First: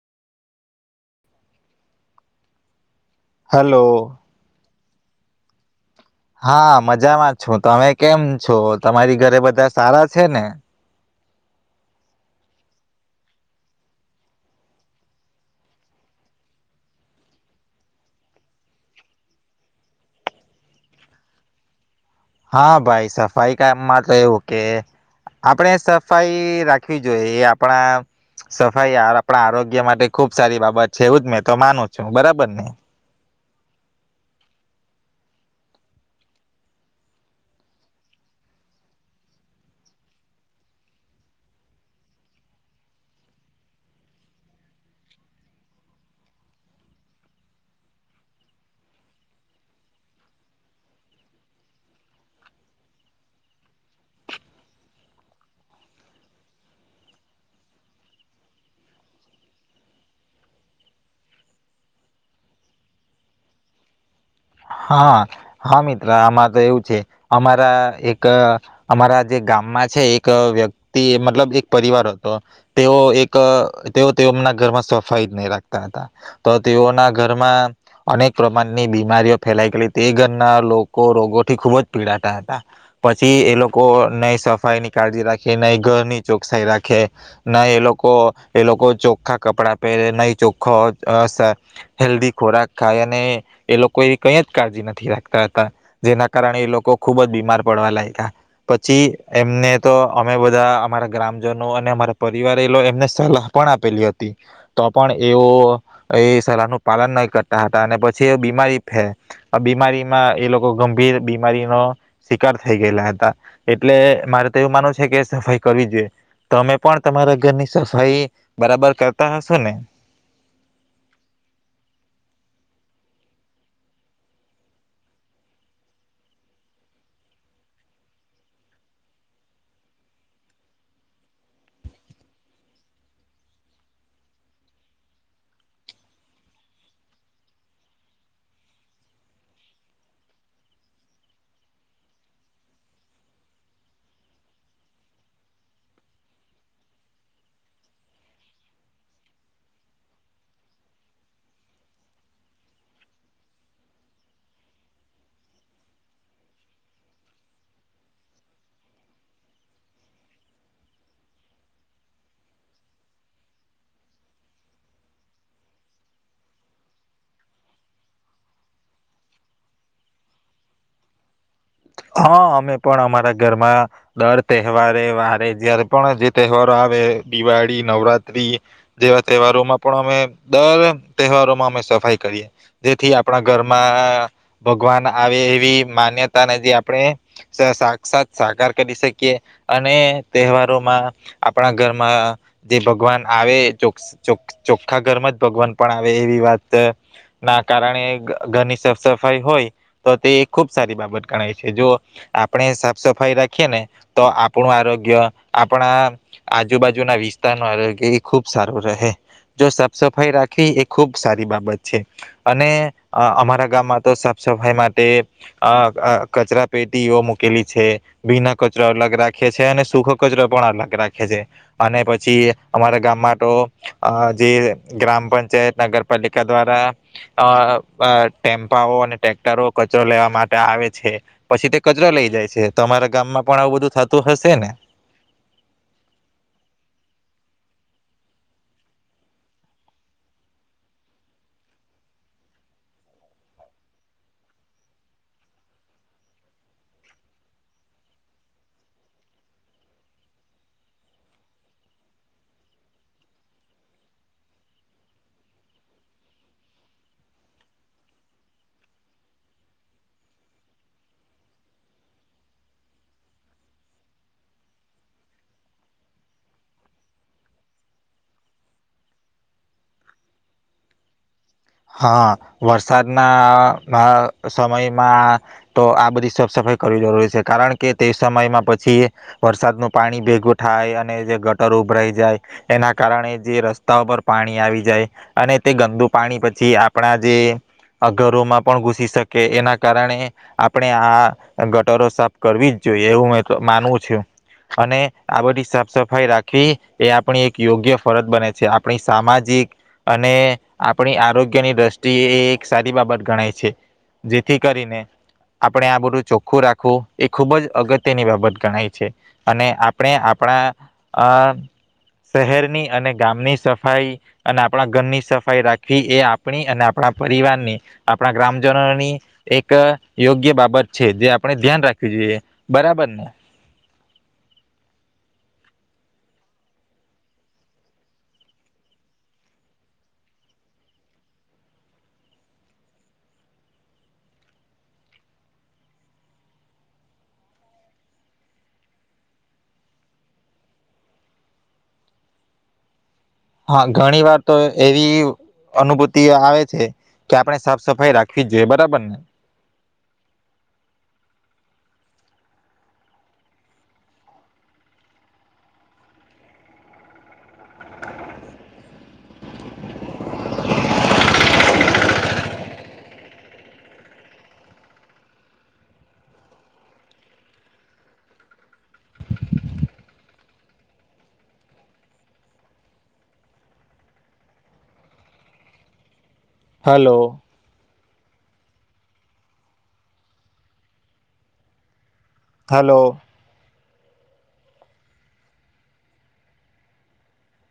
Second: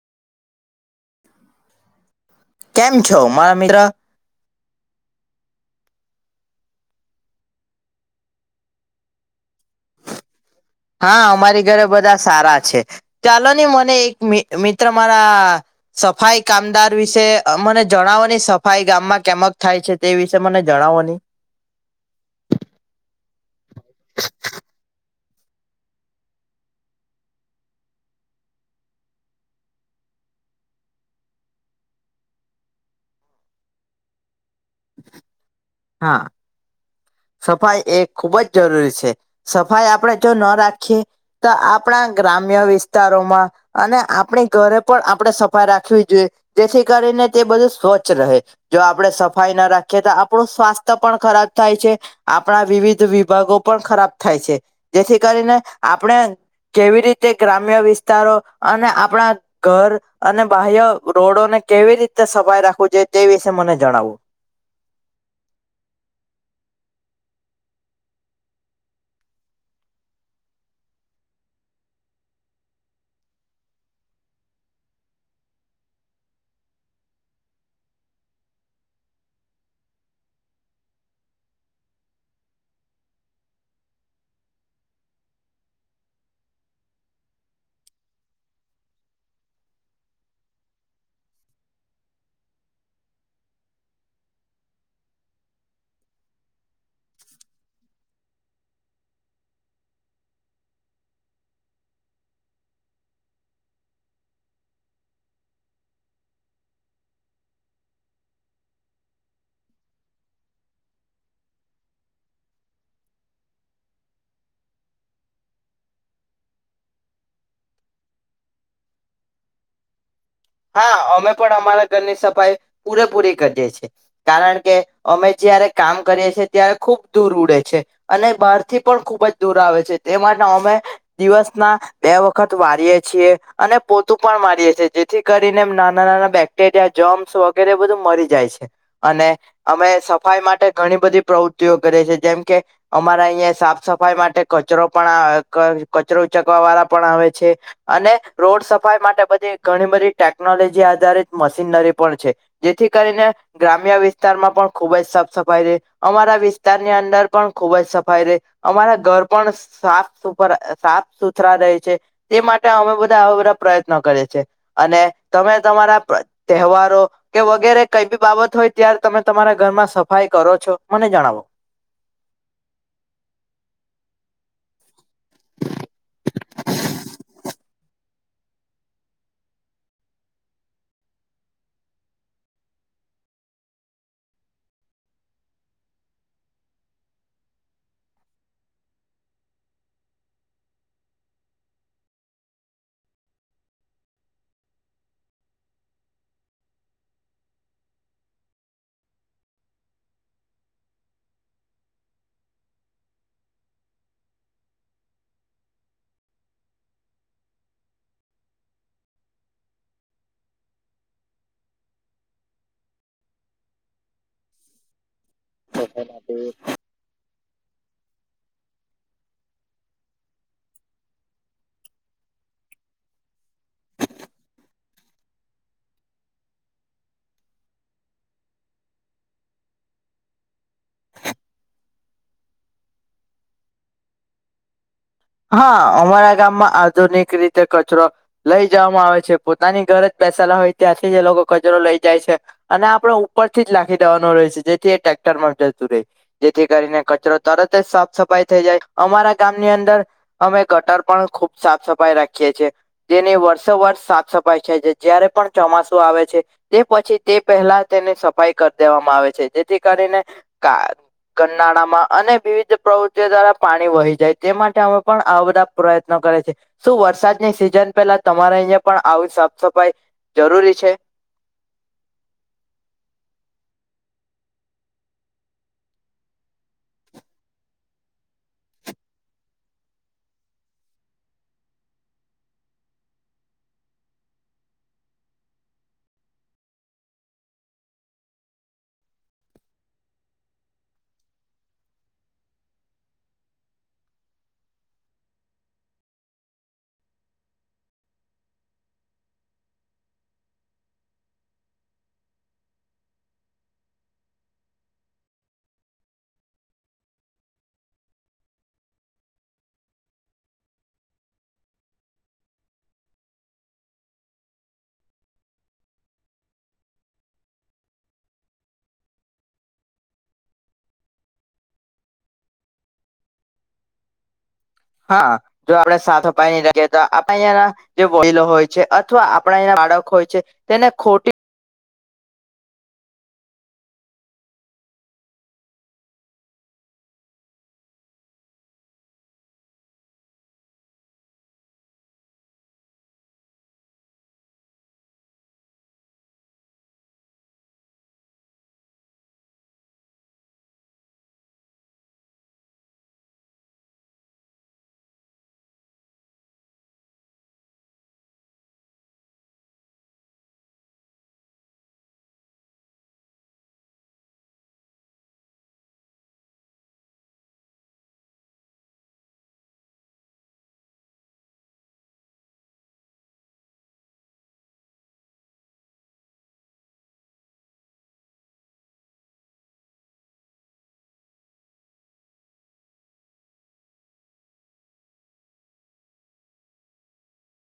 કેમ છો મારા મિત્ર? હલો હા મજામાં છું. તમે કેમ છો? તમારી ઘરે બધા સારા છે ને? હા અમારી ઘરે બધા સારા છે, ચાલો નહી મને એક મિત્ર મારા સફાઈ કામદાર વિશે મને જણાવોની સફાઈ ગામમાં કેમક થાય છે, તે વિશે મને જણાવો નહી. હા ભાઈ સફાઈ કામમાં તો એવું કે આપણે સફાઈ રાખવી જોઈએ એ આપણા સફાઈ આપણા આરોગ્ય માટે ખુબ સારી બાબત છે, એવું જ મેં તો માનું છું બરાબર ને. હા. સફાઈ એ ખુબ જ જરૂરી છે. સફાઈ આપણે જો ન રાખીએ તો આપણા ગ્રામ્ય વિસ્તારોમાં અને આપણી ઘરે પણ આપણે સફાઈ રાખવી જોઈએ, જેથી કરીને તે બધું સ્વચ્છ રહે જો આપણે સફાઈ ના રાખીએ તો આપણું સ્વાસ્થ્ય પણ ખરાબ થાય છે. આપણા વિવિધ વિભાગો પણ ખરાબ થાય છે જેથી કરીને આપણે કેવી રીતે ગ્રામ્ય વિસ્તારો અને આપણા ઘર અને બાહ્ય રોડોને કેવી રીતે સફાઈ રાખવું જોઈએ તે વિષ મને જણાવું. હા હા મિત્ર આમારે તો એવું છે, અમારા એક અમારા જે ગામમાં છે, એક વ્યક્તિ મતલબ એક પરિવાર હતો તેઓ એક તેઓ તેઓના ઘરમાં સફાઈ જ નહીં રાખતા હતા તો તેઓના ઘરમાં અનેક પ્રમાણની બીમારીઓ. ફેલાય ગયેલી તે ઘરના લોકો રોગોથી ખૂબ જ પીડાતા હતા, પછી એ લોકો નહી સફાઈની કાળજી રાખે નહી, ઘરની ચોખસાઈ રાખે, ન એ લોકો એ લોકો ચોખ્ખા કપડાં પહેરે ન ચોખ્ખો હેલ્ધી ખોરાક ખાય અને એ લોકોએ કઈ જ કાળજી નથી રાખતા હતા જેના કારણે એ લોકો ખુબ જ બીમાર પડવા લાગ્યા, પછી એમને તો અમે બધા અમારા ગ્રામજનો અને અમારા પરિવારે લો એમને સલાહ પણ આપેલી હતી, તો પણ એઓ એ સલાહનું પાલન નહી કરતા હતા અને પછી એ બીમારી. હે આ બીમારીમાં એ લોકો ગંભીર બીમારીનો શિકાર થઈ ગયેલા હતા, એટલે મારે તો એવું માનુંવું છે કે સફાઈ કરવી જોઈએ તમે પણ તમારા ઘરની સફાઈ બરાબર કરતા હશો ને. હા અમે પણ અમારા ઘરની સફાઈ પૂરેપૂરી કરીએ છીએ, કારણ કે અમે જયારે કામ કરીએ છીએ ત્યારે ખૂબ દૂર ઉડે છે, અને બહારથી પણ ખૂબ જ દૂર આવે છે તે માટે અમે દિવસના બે વખત વારીએ છીએ અને પોતું પણ વારીએ છીએ જે જેથી કરીને નાના નાના બેક્ટેરિયા જમ્સ વગેરે બધું મરી જાય છે, અને અમે સફાઈ માટે ઘણી બધી પ્રવૃત્તિઓ કરીએ છે જેમકે અમારા અહીંયા સાફ સફાઈ માટે કચરો પણ કચરો ઉચકવા વાળા પણ આવે છે, અને રોડ સફાઈ માટે બધી. ઘણી બધી ટેકનોલોજી આધારિત મશીનરી પણ છે, જેથી કરીને ગ્રામ્ય વિસ્તારમાં પણ ખૂબ જ સાફ સફાઈ રહે, અમારા વિસ્તારની અંદર પણ ખુબ જ સફાઈ રહે, અમારા ઘર પણ સાફ સુરા સાફ સુથરા રહે છે તે માટે અમે બધા આવા બધા પ્રયત્નો કરએ છે. અને તમે તમારા તહેવારો કે વગેરે કઈ બી બાબત હોય ત્યારે તમે તમારા ઘરમાં સફાઈ કરો છો મને જણાવો? હા અમે પણ અમારા ઘરમાં દર તહેવારે વારે જારે પણ જે તહેવારો આવે દિવાળી નવરાત્રી જેવા તહેવારોમાં પણ અમે દર તહેવારોમાં અમે સફાઈ કરીએ, જેથી આપણા ઘરમાં ભગવાન આવે એવી માન્યતાને જે. આપણે સાક્ષક્ષાત સાકાર કરી શકીએ, અને તહેવારોમાં આપણા ઘરમાં જે ભગવાન આવે ચોખ્ખા ઘરમાં જ ભગવાન પણ આવે એવી વાત ના કારણે ઘરની સાફ સફાઈ હોય તો તે ખુબ સારી બાબત ગણાય છે. જો આપણે સાફ સફાઈ રાખીએ ને તો આપણું આરોગ્ય આપણા આજુબાજુના વિસ્તારનું આરોગ્ય એ ખૂબ સારું રહે જો સાફ સફાઈ રાખવી એ ખૂબ સારી બાબત છે, અને અમારા ગામમાં તો સાફ સફાઈ માટે. અ સફાઈ અ માટે કચરા પેટીઓ મૂકેલી છે બિના. કચરો અલગ રાખે છે અને સુખ કચરો પણ અલગ રાખે છે અને પછી અમારા ગામમાં તો જે ગ્રામ પંચાયત નગરપાલિકા દ્વારા અ ટેમ્પાઓ અને ટટેક્ટરો કચરો લેવા માટે આવે છે. પછી તે કચરા લઈ જાય છે તો અરા ગામમાં પણ આવું બધું થતું હશે ને. હા અમારા ગામમાં આધુનિક રીતે કચરો લઈ જવામાં આવે છે પોતાની ઘર જ બેસાલા હોય ત્યાંથી એ લોકો કચરો લઈ જાય છે અને આપડ ઉપરથી જ લખી દેવાનો રહે છે જેથી એ ટ્રેક્ટર માં જતું રહે જેથી કરીને કચરો તરત જ સાફ સફાઈ થઈ જાય અમારા ગામની અંદર. અમે ગટર પણ ખુબ સાફ સફાઈ રાખીએ છીએ તેની વર્ષો વર્ષ સાફ સફાઈ થાય છે જારે પણ ચોમાસું આવે છે તે પછી તે પહેલા તેની સફાઈ કરી દેવામાં આવે છે જેથી કરીને ગનાળામાં અને વિવિધ પ્રવૃત્તિઓ દ્વારા પાણી વહી જાય તે માટે અમે. પણ આ બધા પ્રયત્નો કરે છે શું વરસાદની સિઝન પેલા તમારે અહીયા પણ આવી સાફ સફાઈ જરૂરી છે. હા વરસાદના સમયમાં તો આ બધી સફ સફાઈ કરવી જરૂરી છે કારણ કે તે સમયમાં પછી વરસાદનું પાણી ભેગું થાય અને જે ગટર ઉભરાઈ જાય એના કારણે જે રસ્તાઓ પર પાણી આવી જાય અને તે ગંદુ પાણી પછી. આપણા જે ઘરોમાં પણ ઘુસી શકે એના કારણે આપણે આ ગટરો સાફ કરવી જ જોઈએ એવું માનવું છું અને આ બધી સાફ સફાઈ રાખવી એ આપણી એક યોગ્ય ફરજ બને છે આપણી સામાજિક અને આપણી આરોગ્ય. ની દ્રષ્ટિ એ એક સારી બાબત ગણાય છે જેથી કરીને આપણે આ બધું ચોખ્ખું રાખવું એ ખૂબ જ અગત્યની બાબત ગણાય છે અને આપણે આપણા શહેરની અને ગામની સફાઈ અને આપણા ઘરની સફાઈ રાખવી એ. આપણી અને આપણા પરિવારની આપણા ગ્રામજનોની એક યોગ્ય બાબત છે જે આપણે ધ્યાન રાખવી જોઈએ બરાબર ને. હા જો આપણે સાથો પાાઈ ન લખ તો આપણા અહયાના જે વડીલો હોય છે અથવા આપણા અંના બાળકો હોય છે તેને ખોટી. હા ઘણી વાર તો એવી અનુભૂતિ આવે છે કે આપણે સાફ સફાઈ રાખવી જોઈએ બરાબર ને. [unintelligible] હલો. હલો.